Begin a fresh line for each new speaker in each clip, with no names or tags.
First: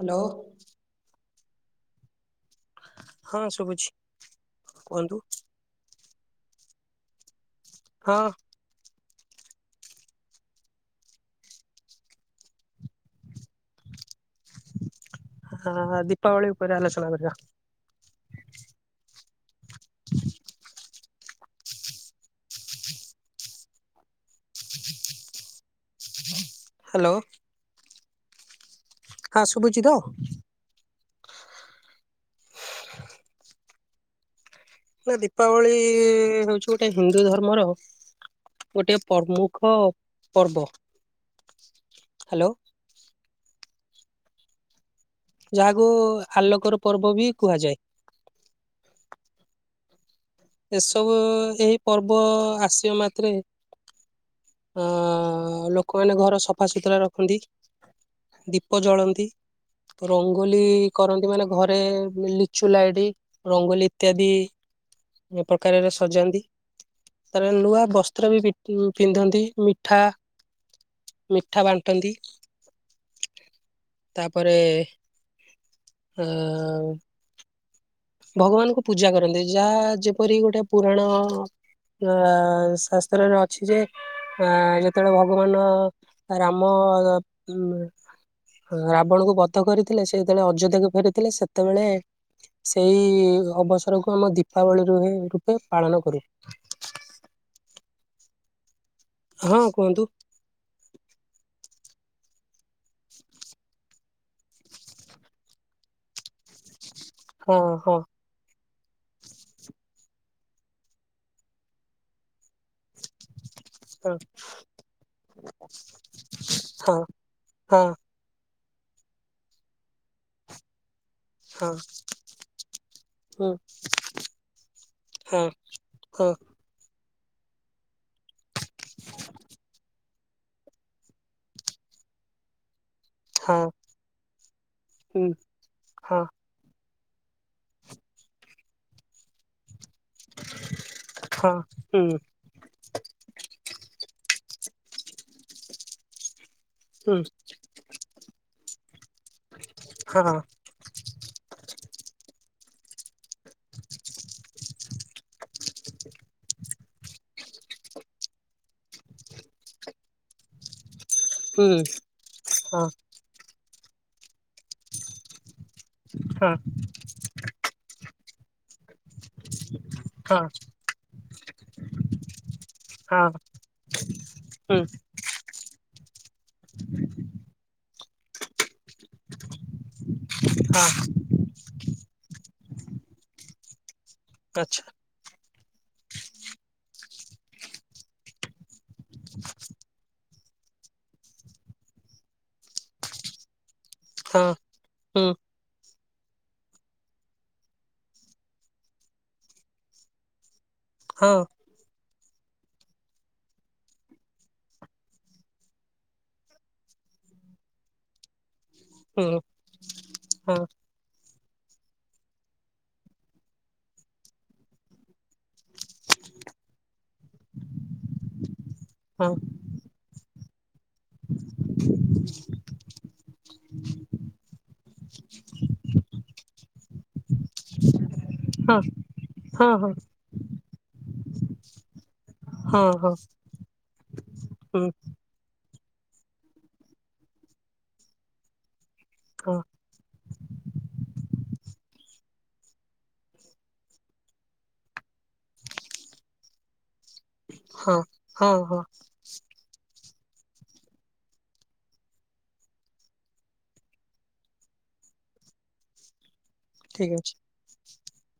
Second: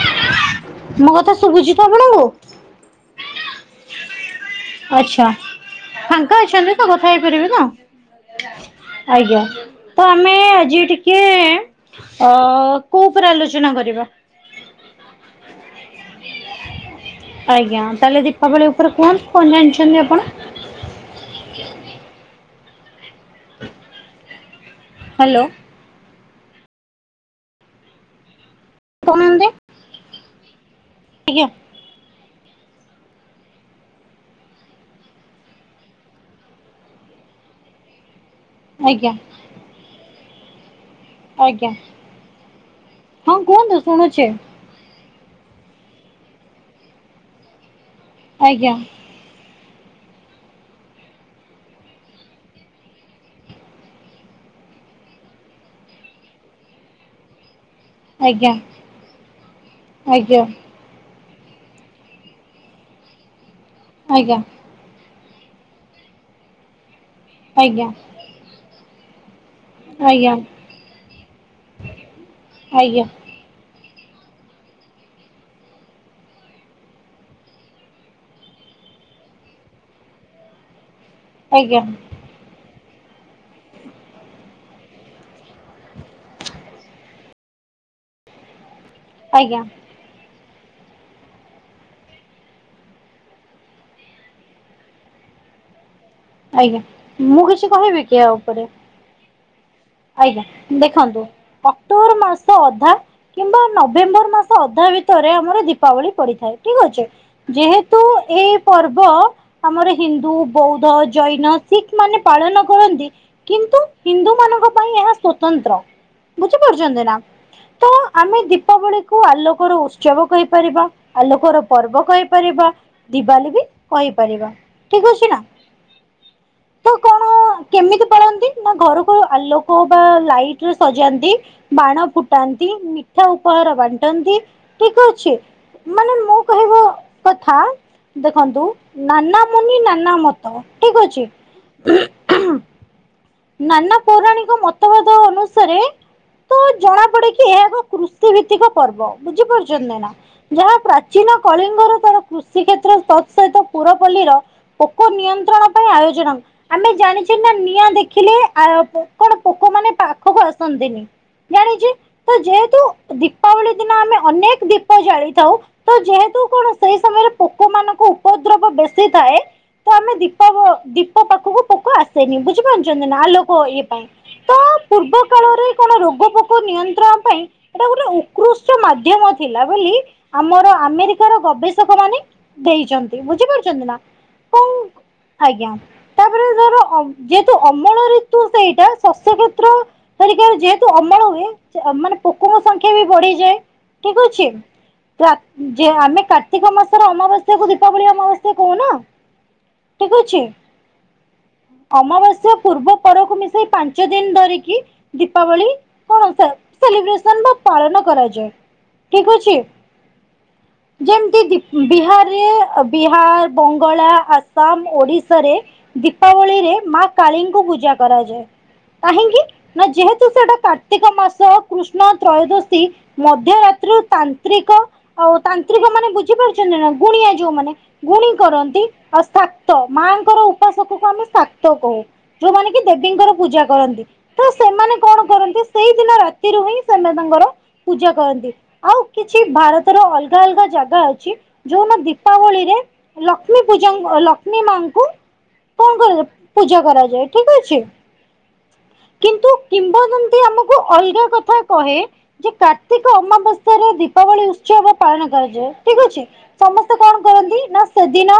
Hello
ମୋ କଥା ଶୁଭୁଛି ତ ଆପଣଙ୍କୁ
ହଁ ଶୁଭୁଛି କୁହନ୍ତୁ
ଆଚ୍ଛା? ଫାଙ୍କା ଅଛନ୍ତି ତ କଥା ହେଇପାରିବେ ତ?
ହଁ।
ଆଜ୍ଞା ତ ଆମେ ଆଜି ଟିକେ ଅ କୋଉ ଉପରେ ଆଲୋଚନା କରିବା?
[unintelligible] ଦୀପାବଳି ଉପରେ ଆଲୋଚନା କରିବା।
ଆଜ୍ଞା ତାହେଲେ ଦିପ୍ ଦୀପାବଳି ଉପରେ କୁହନ୍ତୁ କଣ ଜାଣିଛନ୍ତି ଆପଣ? ହାଲୋ।
[inaudible] ହାଲୋ। ଆ
କହୁନାହାନ୍ତି?
ଶୁଭୁଛି ତ?
ଆଜ୍ଞା।
ନା ଦୀପାବଳି ହେଉଛି ଗୋଟେ ହିନ୍ଦୁ ଧର୍ମର ଗୋଟିଏ
ଆଜ୍ଞା
ପ୍ରମୁଖ ପର୍ବ।
ଆଜ୍ଞା
ହ୍ୟାଲୋ
ହଁ କୁହନ୍ତୁ ଶୁଣୁଛି।
ଯାହାକୁ ଆଲୋକର ପର୍ବ ବି କୁହାଯାଏ।
ଆଜ୍ଞା।
ଏସବୁ ଏହି ପର୍ବ ଆସିବା ମାତ୍ରେ ଆ ଲୋକମାନେ ଘର ସଫା ସୁତୁରା ରଖନ୍ତି
ଆଜ୍ଞା
ଦୀପ ଜଳାନ୍ତି
ଆଜ୍ଞା
ରଙ୍ଗୋଲି କରନ୍ତି ମାନେ ଘରେ ଲିଚୁ ଲାଇଟ ରଙ୍ଗୋଲି ଇତ୍ୟାଦି
ଆଜ୍ଞା ଆଜ୍ଞା
ଏ ପ୍ରକାରର ସଜାନ୍ତି, ତାପରେ ନୂଆ
ଆଜ୍ଞା
ବସ୍ତ୍ର ବି ପି ଉଁ, ପିନ୍ଧନ୍ତି। ମିଠା,
ଆଜ୍ଞା
ମିଠା ବାଣ୍ଟନ୍ତି।
ଆଜ୍ଞା।
ତାପରେ ଅ, ଭଗବାନ ଙ୍କୁ ପୂଜା କରନ୍ତି, ଯାହା ଯେପରି ଗୋଟେ ପୁରାଣ
ଆଜ୍ଞା
ଆ, ଶାସ୍ତ୍ରରେ ଅଛି ଯେ ଆ, ଯେତେବେଳେ ଭଗବାନ ରାମ [unintelligible] ଉଁ, ରାବଣକୁ
ଆଜ୍ଞା
ବଦ୍ଧ କରିଥିଲେ ସେ ଯେତେବେଳେ ଅଯୋଧ୍ୟାକୁ ଫେରିଥିଲେ ସେତେବେଳେ ସେଇ ଅବସରକୁ ଆମ ଦୀପାବଳି ରୁହେ ରୂପେ ପାଳନ କରୁ।
ଆଜ୍ଞା, ମୁଁ କିଛି କହିବି କି ୟା ଉପରେ?
ହଁ କୁହନ୍ତୁ।
ଆଜ୍ଞା ଦେଖନ୍ତୁ ଅକ୍ଟୋବର ମାସ ଅଧା କିମ୍ବା ନଭେମ୍ବର ମାସ ସ ଅଧା ଭିତରେ ଆମର ଦୀପାବଳି ପଡିଥାଏ। ଠିକ୍ ଅଛି,
ହଁ ହଁ
ଯେହେତୁ ଏ ପର୍ବ ଆମର ହିନ୍ଦୁ ବୌଦ୍ଧ ଜୈନ, ଶିଖ୍ ମାନେ ପାଳନ କରନ୍ତି, କିନ୍ତୁ
ହଁ
ହିନ୍ଦୁ ମାନଙ୍କ ପାଇଁ ଏହା ସ୍ଵତନ୍ତ୍ର ବୁଝିପାରୁଛନ୍ତି ନା?
ହଁ
ତ ଆମେ ଦୀପାବଳିକୁୁ ଆଲୋକର ଉତ୍ସବ କହିପାରିବା। ଆଲୋକର
ହଁ
ପର୍ବ କହିପାରିବା,
ହଁ
ଦିିବାଲୀ ବି କହିପାରିବା ଠିକ୍ ଅଛି
ହଁ
ନା।
ହଁ।
ତ କଣ କେମିତି ପାଳନ ନ୍ତି ନା ଘରକୁ ଆଲୋକ ବା ଲାଇଟ୍ ରେ ସଜାନ୍ତି ବାଣ ଫୁଟାନ୍ତି, ମି ଠା
ହଁ
ଉପହାର ବାଣ୍ଟନ୍ତି, ଠିକ୍
ହଁ
ଅଛି, ମାନେ
ହଁ
ମୁଁ କହିବା କଥା ଦେଖନ୍ତୁ ନାନା ମୁୁନି ନାନା ମତ ଠିକ ଅଛି।
ହଁ [unintelligible]
ନାନା ପୌରାଣିକ ମତଭେଦ ଅନୁସାରେ ତ ଜଣା ପଡେ କିି ଏହା ଏକ କୃଷ ଭିତ୍ତିକ ପର୍ବ, ବୁଝିପାରୁଛନ୍ତି ନା।
ହଁ
ଯାହା ପ୍ରା ଚୀନ କଳିଙ୍ଗର ତାର କୃଷି କ୍ଷେତ୍ର ତତ୍ ସହିତ ପୁରପଲ୍ଲୀର ପୋକ ନିୟନ୍ତ୍ରଣ ପାଇଁ ଆୟୋଜନ ଆମେ ଜାଣିଛେ ନା ନିଆଁ ଦେ ଖିଲେ ଆ, ପୋ- କଣ ପୋକ ମାନେ ପାଖକୁ ଆସନ୍ତିନି, ଜାଣିଛି,
ଠିକ
ତ ଯେହେତୁ ଦୀପାବଳି ଦିନ ଆମେ ଅନେକ ଦୀପ ଜାଳିଥାଉ ତ ଯେହେତୁ କଣ ସେଇ ସମୟରେ ପୋକ ମାନଙ୍କ ଉପଦ୍ରବ ବେଶୀ ଥାଏ। ତ ଆମେ ଦୀପାବ ଦୀପ ପାଖକୁ ପୋକ ଆସେନି, ବୁଝିପାରୁ ନା ଆଲୋକ ଇଏ ପାଇଁ, ତ ପୂର୍ବ କାଳରେ କଣ ରୋଗ ପୋଗ ନିୟନ୍ତ୍ରଣ ପାଇଁ ଏଟା ଗୋଟେ ଉକୃଷ୍ ମାଧ୍ୟମ ଥିଲା ବୋଲି ଆମର ଆମେରିକାର ଗବେଷକ ମାନେ ଦେଇଚନ୍ତି, ବୁଝିପାରୁଛନ୍ତି ନା? କଣ
ଆଚ୍ଛା।
ଆଜ୍ଞା, ତାପରେ ଧର ଆଉ ଯେ ଅମଳ ଋତୁ ସେଇଟା ଶସ୍ୟ କ୍ଷେତ୍ର [unintelligible] ଯେହେତୁ ଅମଳ ହୁଏ ସେ ଏ ମାନେ ପୋକର ସଂଖ୍ୟା ବି ବଢିଯାଏ। ଠିକ ଅଛି। ପ୍ରା ଯେ ଆମେ କାର୍ତ୍ତିକ ମାସର ଅମାବାସ୍ୟାକୁୁ ଦୀପାବଳି ଅମାବାସ୍ୟା କହୁ ନା? ଠିକ ଅଛି।
ହଁ।
ଅମାବାସ୍ୟ ପୂର୍ବ ପରକୁ ମିଶେଇ ପାଞ୍ଚ ଦିନ ଧରିକି ଦୀପାବଳି କଣ ସେ ସେଲିବ୍ରେସନ୍ ବା ପାଳନ କରାଯାଏ। ଠିକ ଅଛି। ଯେମିତି ବିହାରରେ ବିହାର ବଙ୍ଗଳା ଆସାମ ଓଡିଶାରେ ଦୀପାବଳିରେ ମା କାଳୀଙ୍କୁ ପୂଜା କରାଯାଏ କାହିଁକି? ନା ଯେହେତୁ ସେଇଟା କାର୍ତ୍ତିକ ମାସ କୃଷ୍ଣ ତ୍ରୟୋଦଶୀ ମଧ୍ୟରାତ୍ରିରୁ ତାନ୍ତ୍ରିକ ଆଉ ତାନ୍ତ୍ରିକ ମାନେ ବୁଝିପାରୁଛନ୍ତି ନା ଗୁଣିଆ ଯୋଉମାନେ ଗୁଣି କରନ୍ତି ଆଉ ସାତ ମାଙ୍କର ଉପାସକକୁ ଆମେ ସାତ କହୁ। ଯୋଉମାନେ କି ଦେବୀଙ୍କର ପୂଜା କରନ୍ତି ତ ସେମାନେ କଣ କରନ୍ତି ସେଇଦିନ ରାତିରୁ ହିଁ ସେମାନେ ତାଙ୍କର ପୂଜା କରନ୍ତି ଆଉ କିଛି ଭାରତ ର ଅଲଗା ଅଲଗା ଜାଗା ଅଛି ଯୋଉନ ଦୀପାବଳି ରେ ଲକ୍ଷ୍ମୀ ପୂଜା ଲକ୍ଷ୍ମୀ ମାଙ୍କୁ କଣ କରାଯାଏ ପୂଜା କରାଯାଏ। ଠିକ ଅଛି।
ହଁ ହଁ ହଁ।
କିନ୍ତୁ କିମ୍ବ ଦନ୍ତୀ ଆମକୁ ଅଲଗା କଥା କହେ। ଯେ କାର୍ତ୍ତିକ ଅମାବସ୍ୟାରେ ଦୀପାବଳି ଉତ୍ସବ ପାଳନ କରାଯାଏ ଠିକ ଅଛି। ସମସ୍ତେ
ଠିକ୍
କଣ
ଅଛି।
କରନ୍ତି ନା ସେଦିନ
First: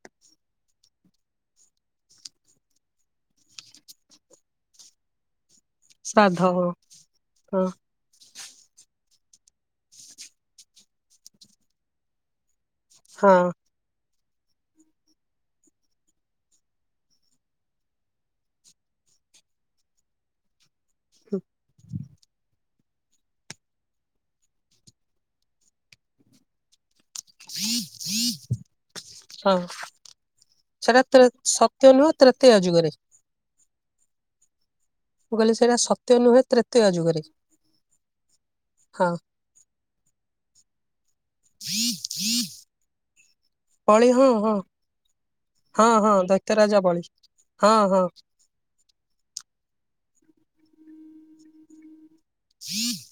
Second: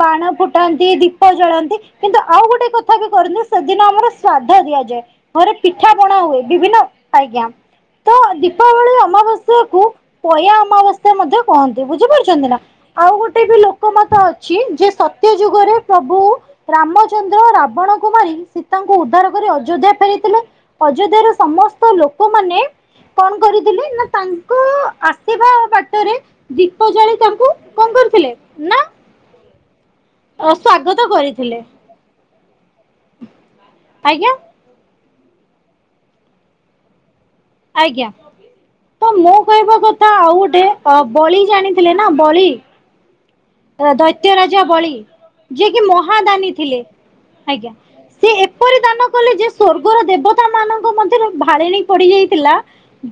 ବାଣ ଫୁଟାନ୍ତି ଦୀପ ଜଳାନ୍ତି କିନ୍ତୁ ଆଉ ଗୋଟେ କଥା ବି କରନ୍ତି ସେଦିନ ଆମର ଶ୍ରାଦ୍ଧ ଦିଆଯାଏ। ଘରେ ପିଠା ପଣା ହୁଏ
ଶ୍ରାଦ୍ଧ
ବିଭିନ୍ନ
ହଁ
ଆଜ୍ଞା। ତ ଦୀପାବଳି ଅମାବାସ୍ୟାକୁୁ ପୟା ଅମାବାସ୍ୟା ମଧ୍ୟ କହନ୍ତି। ବୁଝିପାରୁଛନ୍ତି ନା? ଆଉ
ହଁ
ଗୋଟେ ବି ଲୋକ ମତ ଅଛି ଯେ ସତ୍ୟ ଯୁଗରେ ପ୍ରଭୁ ରାମଚନ୍ଦ୍ର ରାବଣକୁ ମାରି ସୀତାଙ୍କୁ ଉଦ୍ଧାର କରି ଅଯୋଧ୍ୟା ଫେରିଥିଲେ ଅଯୋଧ୍ୟାର ସମସ୍ତ ଲୋକମାନେ କଣ କରିଥିଲେ ନା ତାଙ୍କ ଆସିବା ବାଟରେ ଦୀପ ଜାଳି ତାକୁ କଣ କରିଥିଲେ ନା
ହଁ ସେଟା
ସ୍ଵାଗତ
ତ୍ରେ
କରିଥିଲେ
ସତ୍ୟ ନୁହେଁ ତ୍ରେତୟା ଯୁଗରେ।
ଆଜ୍ଞା।
ମୁଁ କହିଲି ସେଇଟା ସତ୍ୟ ନୁହେଁ ତ୍ରେତୟା ଯୁଗରେ।
ଆଜ୍ଞା
ହଁ
ତ ମୁଁ କହିବା କଥା ଆଉ ଗୋଟେ ବଳି ଜାଣିଥିଲେ ନା ବଳି
ବଳି ହଁ
ଦୈତ୍ୟ
ହଁ
ରାଜା ବଳି ଯିଏ କିି
ହଁ ହଁ
ମହାଦାନୀ
ଦୈତ୍ୟରାଜା
ଥିଲେ
ବଳି
ଆଜ୍ଞା
ହଁ ହଁ
ସେ ଏ ଏପରି ଦାନ କଲେ ଯେ ସ୍ଵର୍ଗର ଦେବତା ମାନଙ୍କ ମଧ୍ୟରେ ଭାଳେଣି ପଡିଯାଇଥିଲା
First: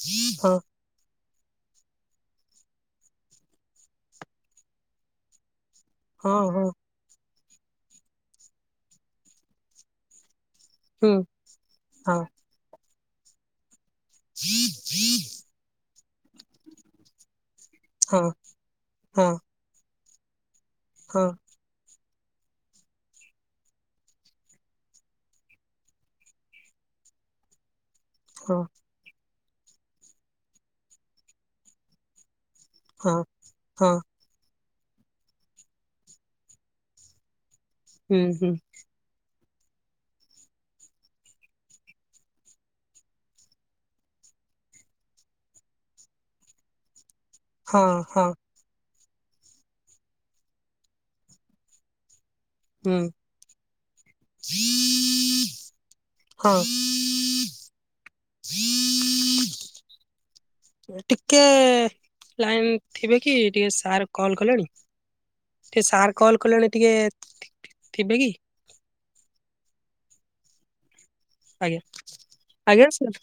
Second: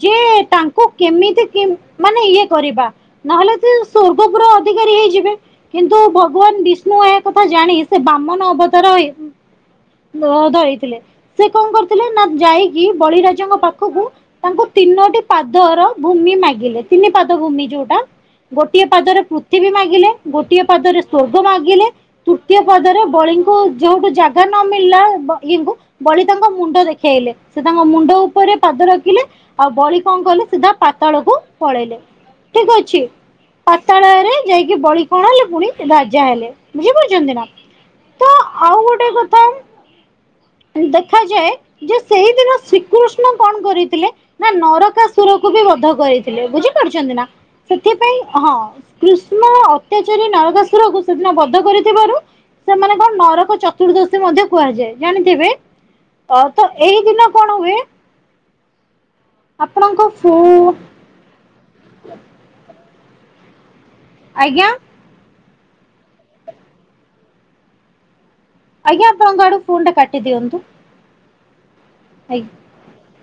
ଯେ
ହଁ
ତାଙ୍କ କୁ କେମିତି ମାନେ ଇଏ କରିବା ନହେଲେ ସେ ସ୍ୱର୍ଗପୁରର ଅଧିକାରୀ ହେଇଯିବେ। କିନ୍ତୁ
ହଁ
ଭଗବାନ
ହଁ
ବିଷ୍ ଏ କଥା ଜାଣି ସେ ବାମନ ଅବତାର ଧରି ଥିଲେ
ହୁଁ
ସେ କଣ କରିଥିଲେ
ହଁ
ନା ଯାଇକି ବଳିରାଜାଙ୍କ ପାଖ ପାଖକୁ ତାଙ୍କୁ ତିନୋଟି ପାଦର ଭୂମି ମାଗିଲେ ତିନି ପାଦ ଭୂମି ଯୋଉଟା
ହଁ
ଗୋଟିଏ ପାଦରେ
ହଁ
ପୃଥିବୀ ମାଗିଲେ ଗୋଟିଏ ପାଦରେ
ହଁ
ସ୍ୱର୍ଗ ମାଗିଲେ ତୃତୀୟ ପଦରେ ବଳିଙ୍କୁ ଜେଉଠୁ ଜାଗା ନ ମିଳିଲା ଇଏଙ୍କୁ ବଳି ତାଙ୍କ ମୁଣ୍ଡ ଦେଖେଇଲେ ସେ ତାଙ୍କ ମୁଣ୍ଡ ଉପରେ
ହଁ
ପାଦ ରଖିଲେ। ଆଉ ବଳି କଣ କଲେ ସିଧା ପାତାଳକୁ ପଳେଇଲେ ଠିକ ଅଛି
ହଁ ହଁ
ପାତାଳରେ ଯାଇକି ବଳି କଣ ହେଲେ ପୁଣି ରାଜା ହେଲେ। ବୁଝିପାରୁଛନ୍ତି ନା?
ହୁଁ
ତ
ହୁଁ।
ଆଉ ଗୋଟେ କଥା ଦେଖାଯାଏ ଯେ ସେଇଦିନ ଶ୍ରୀକୃଷ୍ଣ କଣ କରିଥିଲେ। ନା ନରକା ସୁରକୁ ବି ବଧ କରିଥିଲେ ବୁଝିପାରୁଛନ୍ତି ନା? ସେଥିପାଇଁ ହଁ କୃଷ୍ଣ ଅତ୍ୟାଚାରୀ ନରକାଶୁରକୁ ସେଦିନ ବଧ କରିଥିବାରୁ ସେମାନେ
ହୁଁ
କଣ ନରକ ଚତୁର୍ଦ୍ଦଶୀ ମଧ୍ୟ କୁହାଯାଏ ଜାଣିଥିବେ ଅ
ହଁ
ତ ଏଇ ଦିନ। କଣ ହୁଏ? ଆପଣଙ୍କ ଫୁ
ଟିକେ ଲାଇନ ଥିବେ କି ଟିକେ ସାର୍ କଲ୍
ଆଜ୍ଞା
କଲେଣି? ଟିକେ ସାର୍ କଲ୍ କଲେଣି ଟିକେ ଥିବେ କି?
ଆଜ୍ଞା ଆପଣଙ୍କ ଆଡୁ ଫୋନ୍ ଟା କାଟି ଦିଅନ୍ତୁ।
ଆଜ୍ଞା। ଆଜ୍ଞା ସାର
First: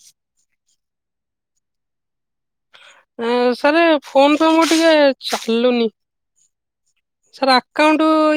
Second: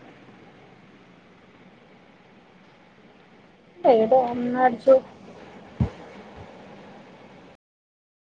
ସାର୍
ଏଇଟା
ଫୋନ୍ ପେ ମୋର ଟିକେ
ଅନାର୍ଯ୍ୟ
ଚାଲୁନି ସାର୍ ଆକାଉଣ୍ଟ